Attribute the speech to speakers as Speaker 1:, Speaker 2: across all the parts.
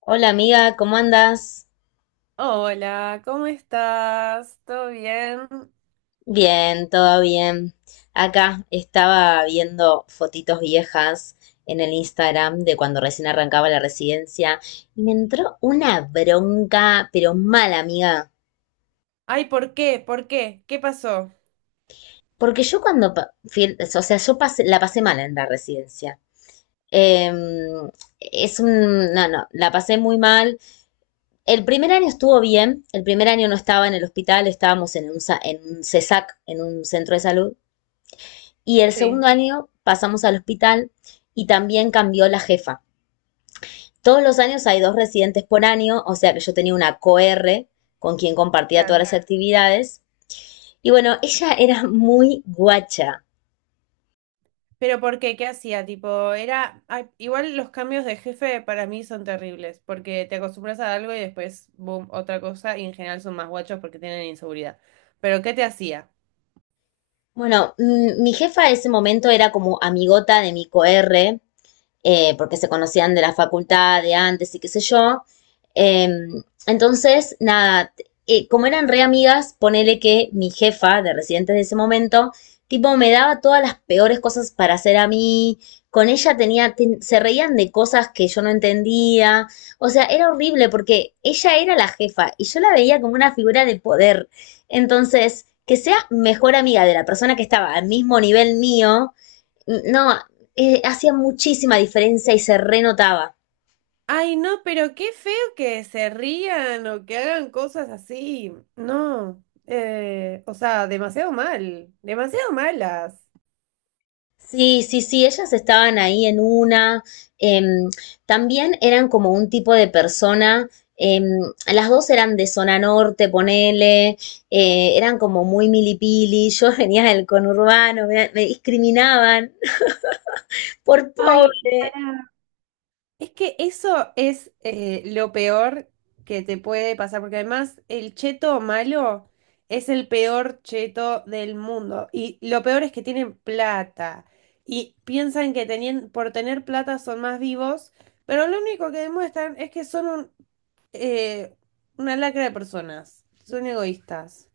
Speaker 1: Hola amiga, ¿cómo andas?
Speaker 2: Hola, ¿cómo estás? ¿Todo bien?
Speaker 1: Bien, todo bien. Acá estaba viendo fotitos viejas en el Instagram de cuando recién arrancaba la residencia y me entró una bronca, pero mala amiga,
Speaker 2: Ay, ¿por qué? ¿Por qué? ¿Qué pasó?
Speaker 1: porque yo cuando, o sea, la pasé mal en la residencia. Em, es un, no, no, la pasé muy mal. El primer año estuvo bien, el primer año no estaba en el hospital, estábamos en en un CESAC, en un centro de salud. Y el
Speaker 2: Sí,
Speaker 1: segundo año pasamos al hospital y también cambió la jefa. Todos los años hay dos residentes por año, o sea que yo tenía una co-r con quien compartía todas
Speaker 2: claro.
Speaker 1: las actividades. Y bueno, ella era muy guacha.
Speaker 2: Pero ¿por qué? ¿Qué hacía? Tipo, era... ay, igual los cambios de jefe para mí son terribles, porque te acostumbras a algo y después, boom, otra cosa, y en general son más guachos porque tienen inseguridad. Pero ¿qué te hacía?
Speaker 1: Bueno, mi jefa en ese momento era como amigota de mi co-r. Porque se conocían de la facultad de antes y qué sé yo. Eh, entonces, nada, como eran re amigas, ponele que mi jefa de residentes de ese momento, tipo, me daba todas las peores cosas para hacer a mí. Con ella se reían de cosas que yo no entendía. O sea, era horrible porque ella era la jefa y yo la veía como una figura de poder. Entonces, que sea mejor amiga de la persona que estaba al mismo nivel mío, no, hacía muchísima diferencia y se renotaba.
Speaker 2: Ay, no, pero qué feo que se rían o que hagan cosas así. No, o sea, demasiado mal, demasiado malas.
Speaker 1: Sí, sí, sí, ellas estaban ahí en una. em, También eran como un tipo de persona. em, las dos eran de zona norte, ponele, eran como muy milipili. Yo venía del conurbano, me discriminaban por
Speaker 2: Ay,
Speaker 1: pobre.
Speaker 2: para. Es que eso es lo peor que te puede pasar, porque además el cheto malo es el peor cheto del mundo. Y lo peor es que tienen plata y piensan que por tener plata son más vivos, pero lo único que demuestran es que son un eh, una lacra de personas, son egoístas.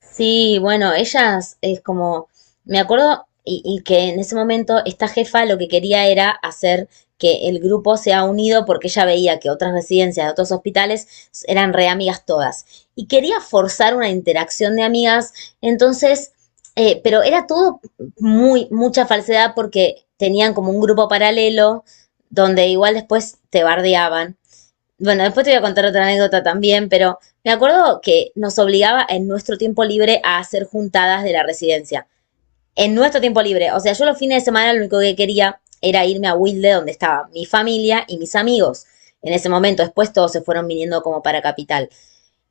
Speaker 1: Sí, bueno, ellas es como, me acuerdo y que en ese momento esta jefa lo que quería era hacer que el grupo sea unido porque ella veía que otras residencias de otros hospitales eran re amigas todas y quería forzar una interacción de amigas, entonces, pero era todo muy, mucha falsedad porque tenían como un grupo paralelo donde igual después te bardeaban. Bueno, después te voy a contar otra anécdota también, pero me acuerdo que nos obligaba en nuestro tiempo libre a hacer juntadas de la residencia. En nuestro tiempo libre. O sea, yo los fines de semana lo único que quería era irme a Wilde, donde estaba mi familia y mis amigos. En ese momento, después todos se fueron viniendo como para capital.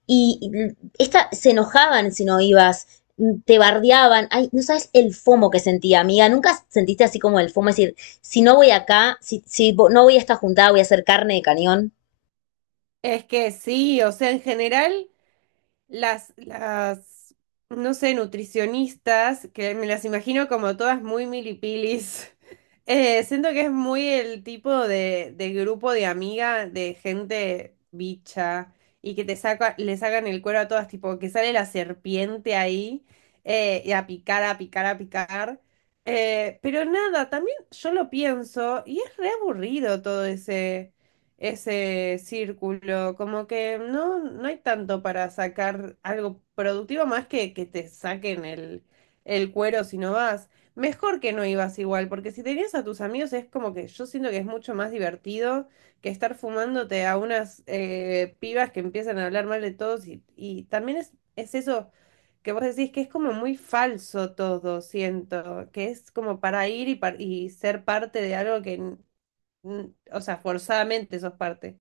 Speaker 1: Y esta, se enojaban si no ibas, te bardeaban. Ay, no sabes el fomo que sentía, amiga. Nunca sentiste así como el fomo, es decir, si no voy acá, si no voy a esta juntada, voy a hacer carne de cañón.
Speaker 2: Es que sí, o sea, en general, las, las, no sé, nutricionistas, que me las imagino como todas muy milipilis. Siento que es muy el tipo de grupo de amiga, de gente bicha, y que te saca, le sacan el cuero a todas, tipo que sale la serpiente ahí, y a picar, a picar, a picar. Pero nada, también yo lo pienso, y es re aburrido todo ese círculo, como que no, no hay tanto para sacar algo productivo más que te saquen el cuero si no vas. Mejor que no ibas igual, porque si tenías a tus amigos es como que yo siento que es mucho más divertido que estar fumándote a unas pibas que empiezan a hablar mal de todos y también es eso que vos decís que es como muy falso todo, siento, que es como para ir y ser parte de algo o sea, forzadamente sos parte.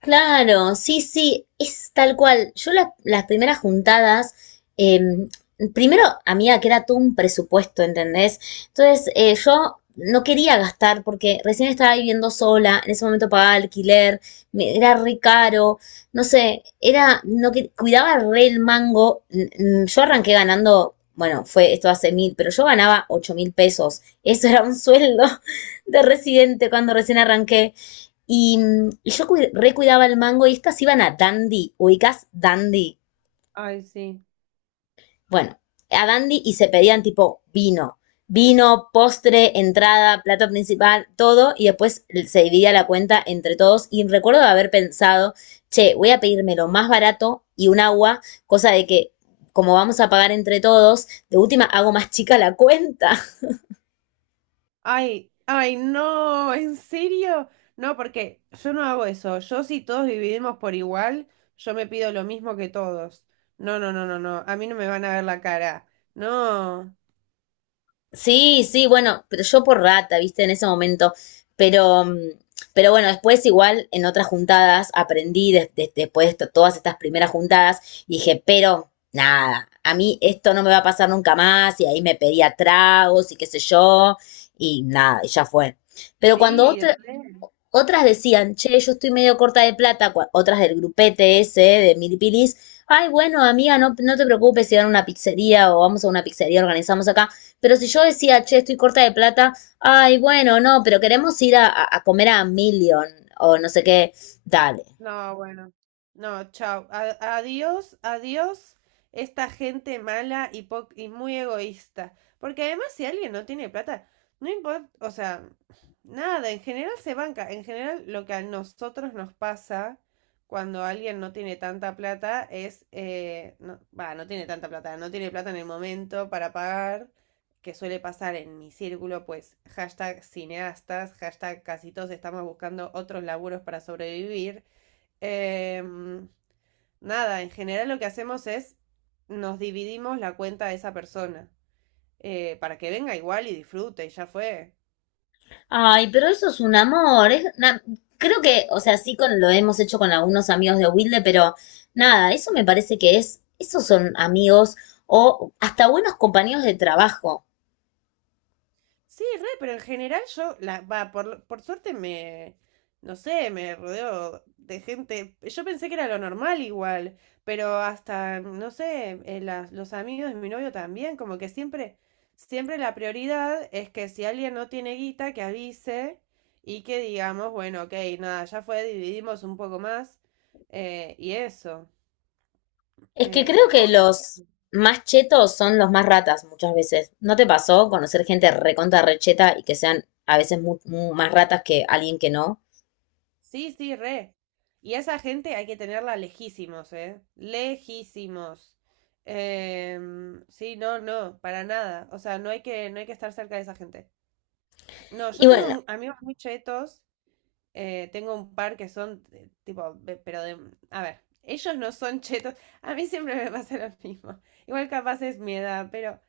Speaker 1: Claro, sí, sí, es tal cual. Las primeras juntadas, eh, primero, amiga, que era todo un presupuesto, ¿entendés? Entonces, yo no quería gastar porque recién estaba viviendo sola, en ese momento pagaba alquiler, era re caro, no sé, era, no que, cuidaba re el mango. Yo arranqué ganando, bueno, fue esto hace mil, pero yo ganaba 8.000 pesos. Eso era un sueldo de residente cuando recién arranqué. Y, y yo recuidaba el mango y estas iban a Dandy, ubicás Dandy.
Speaker 2: Ay, sí.
Speaker 1: Bueno, a Dandy y se pedían tipo vino, postre, entrada, plato principal, todo, y después se dividía la cuenta entre todos. Y recuerdo haber pensado, che, voy a pedirme lo más barato y un agua, cosa de que como vamos a pagar entre todos, de última hago más chica la cuenta.
Speaker 2: Ay, ay, no, ¿en serio? No, porque yo no hago eso. Yo si todos dividimos por igual, yo me pido lo mismo que todos. No, no, no, no, no. A mí no me van a ver la cara. No.
Speaker 1: Sí, sí, bueno, pero yo por rata, viste, en ese momento. Pero, pero bueno, después igual en otras juntadas aprendí después de todas estas primeras juntadas y dije, pero nada, a mí esto no me va a pasar nunca más y ahí me pedía tragos y qué sé yo y nada, y ya fue. Pero cuando
Speaker 2: Sí,
Speaker 1: otra
Speaker 2: re.
Speaker 1: otras decían, che, yo estoy medio corta de plata, otras del grupete ese de Milipilis, ay, bueno, amiga, no te preocupes si van a una pizzería o vamos a una pizzería, organizamos acá. Pero si yo decía, che, estoy corta de plata, ay, bueno, no, pero queremos ir comer a Million o no sé qué, dale.
Speaker 2: No, bueno. No, chao. Adiós, adiós esta gente mala y y muy egoísta. Porque además si alguien no tiene plata, no importa, o sea, nada, en general se banca. En general lo que a nosotros nos pasa cuando alguien no tiene tanta plata es, no, va, no tiene tanta plata, no tiene plata en el momento para pagar, que suele pasar en mi círculo, pues hashtag cineastas, hashtag casi todos estamos buscando otros laburos para sobrevivir. Em, Nada, en general lo que hacemos es nos dividimos la cuenta de esa persona para que venga igual y disfrute y ya fue.
Speaker 1: Ay, pero eso es un amor, creo que, o sea, sí con, lo hemos hecho con algunos amigos de Wilde, pero nada, eso me parece que es, esos son amigos o hasta buenos compañeros de trabajo.
Speaker 2: Sí, re, pero en general yo, la, va, por suerte no sé, me rodeo de gente, yo pensé que era lo normal igual, pero hasta, no sé, los amigos de mi novio también, como que siempre la prioridad es que si alguien no tiene guita, que avise y que digamos, bueno, ok, nada, ya fue, dividimos un poco más, y eso.
Speaker 1: Es que creo
Speaker 2: Eh,
Speaker 1: que los más chetos son los más ratas muchas veces. ¿No te pasó conocer gente recontra recheta y que sean a veces más ratas que alguien que no?
Speaker 2: Sí, sí, re. Y a esa gente hay que tenerla lejísimos, ¿eh? Lejísimos. Sí, no, no, para nada. O sea, no hay que, no hay que estar cerca de esa gente. No, yo
Speaker 1: Y
Speaker 2: tengo
Speaker 1: bueno,
Speaker 2: amigos muy chetos. Tengo un par que son tipo, de... pero de... A ver, ellos no son chetos. A mí siempre me pasa lo mismo. Igual capaz es mi edad, pero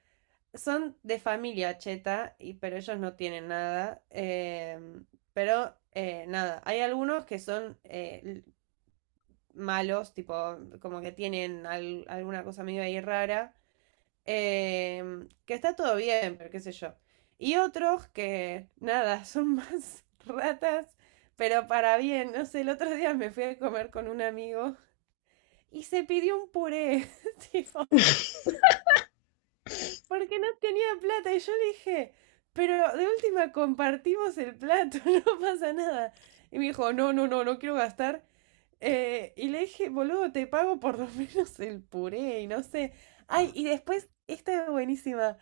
Speaker 2: son de familia cheta, y, pero ellos no tienen nada. Pero nada, hay algunos que son malos, tipo, como que tienen alguna cosa medio ahí rara, que está todo bien, pero qué sé yo. Y otros que, nada, son más ratas, pero para bien, no sé, el otro día me fui a comer con un amigo y se pidió un puré, tipo, porque no tenía plata y yo le dije, pero de última compartimos el plato, no pasa nada. Y me dijo, no, no, no, no quiero gastar. Y le dije, boludo, te pago por lo menos el puré y no sé. Ay, y después, esta es buenísima.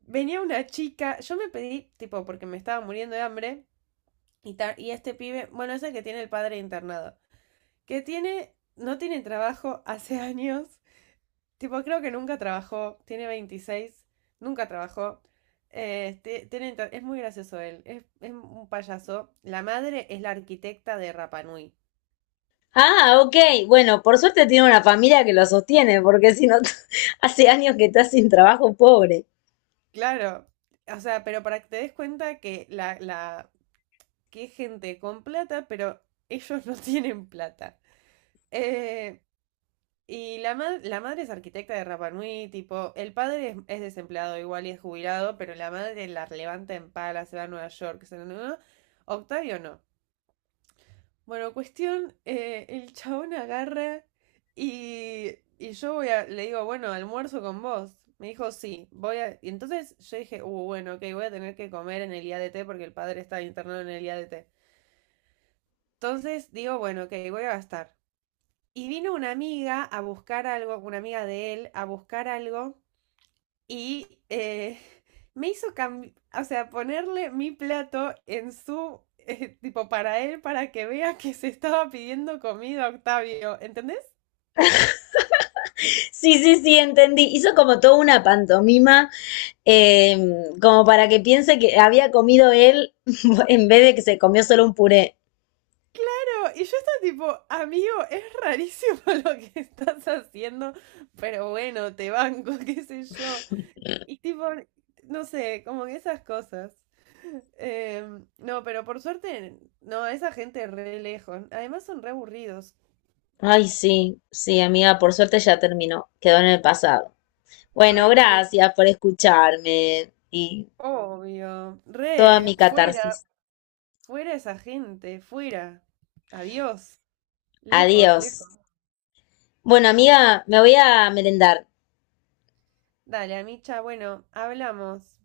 Speaker 2: Venía una chica, yo me pedí, tipo, porque me estaba muriendo de hambre, y este pibe, bueno, es el que tiene el padre internado, no tiene trabajo hace años, tipo, creo que nunca trabajó, tiene veintiséis, nunca trabajó. Es muy gracioso él, es un payaso. La madre es la arquitecta de Rapanui.
Speaker 1: ah, ok, bueno, por suerte tiene una familia que lo sostiene, porque si no, hace años que está sin trabajo pobre.
Speaker 2: Claro, o sea, pero para que te des cuenta que que es gente con plata, pero ellos no tienen plata. Eh, y la madre es arquitecta de Rapa Nui, tipo, el padre es desempleado igual y es jubilado, pero la madre la levanta en pala, se va a Nueva York, se va a Nueva- Octavio no. Bueno, cuestión, el chabón agarra y, y yo voy a, le digo, bueno, almuerzo con vos. Me dijo, sí, voy a... Y entonces yo dije, bueno, ok, voy a tener que comer en el IADT porque el padre está internado en el IADT. Entonces digo, bueno, ok, voy a gastar. Y vino una amiga a buscar algo, una amiga de él, a buscar algo y me hizo cambiar, o sea, ponerle mi plato en su, tipo, para él, para que vea que se estaba pidiendo comida, Octavio, ¿entendés?
Speaker 1: Sí, sí, sí, entendí. Hizo como toda una pantomima, eh, como para que piense que había comido él en vez de que se comió solo un puré.
Speaker 2: Pero, y yo estaba tipo, amigo, es rarísimo lo que estás haciendo, pero bueno, te banco, qué sé yo. Y tipo, no sé, como que esas cosas. No, pero por suerte, no, esa gente re lejos. Además son re aburridos.
Speaker 1: Ay, sí, sí, amiga, por suerte ya terminó, quedó en el pasado. Bueno,
Speaker 2: Ay, sí.
Speaker 1: gracias por escucharme y
Speaker 2: Obvio.
Speaker 1: toda
Speaker 2: Re,
Speaker 1: mi
Speaker 2: fuera,
Speaker 1: catarsis.
Speaker 2: fuera esa gente, fuera. Adiós. Lejos,
Speaker 1: Adiós.
Speaker 2: lejos.
Speaker 1: Bueno, amiga, me voy a merendar.
Speaker 2: Dale, Amicha, bueno, hablamos.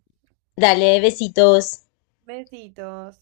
Speaker 1: Dale, besitos.
Speaker 2: Besitos.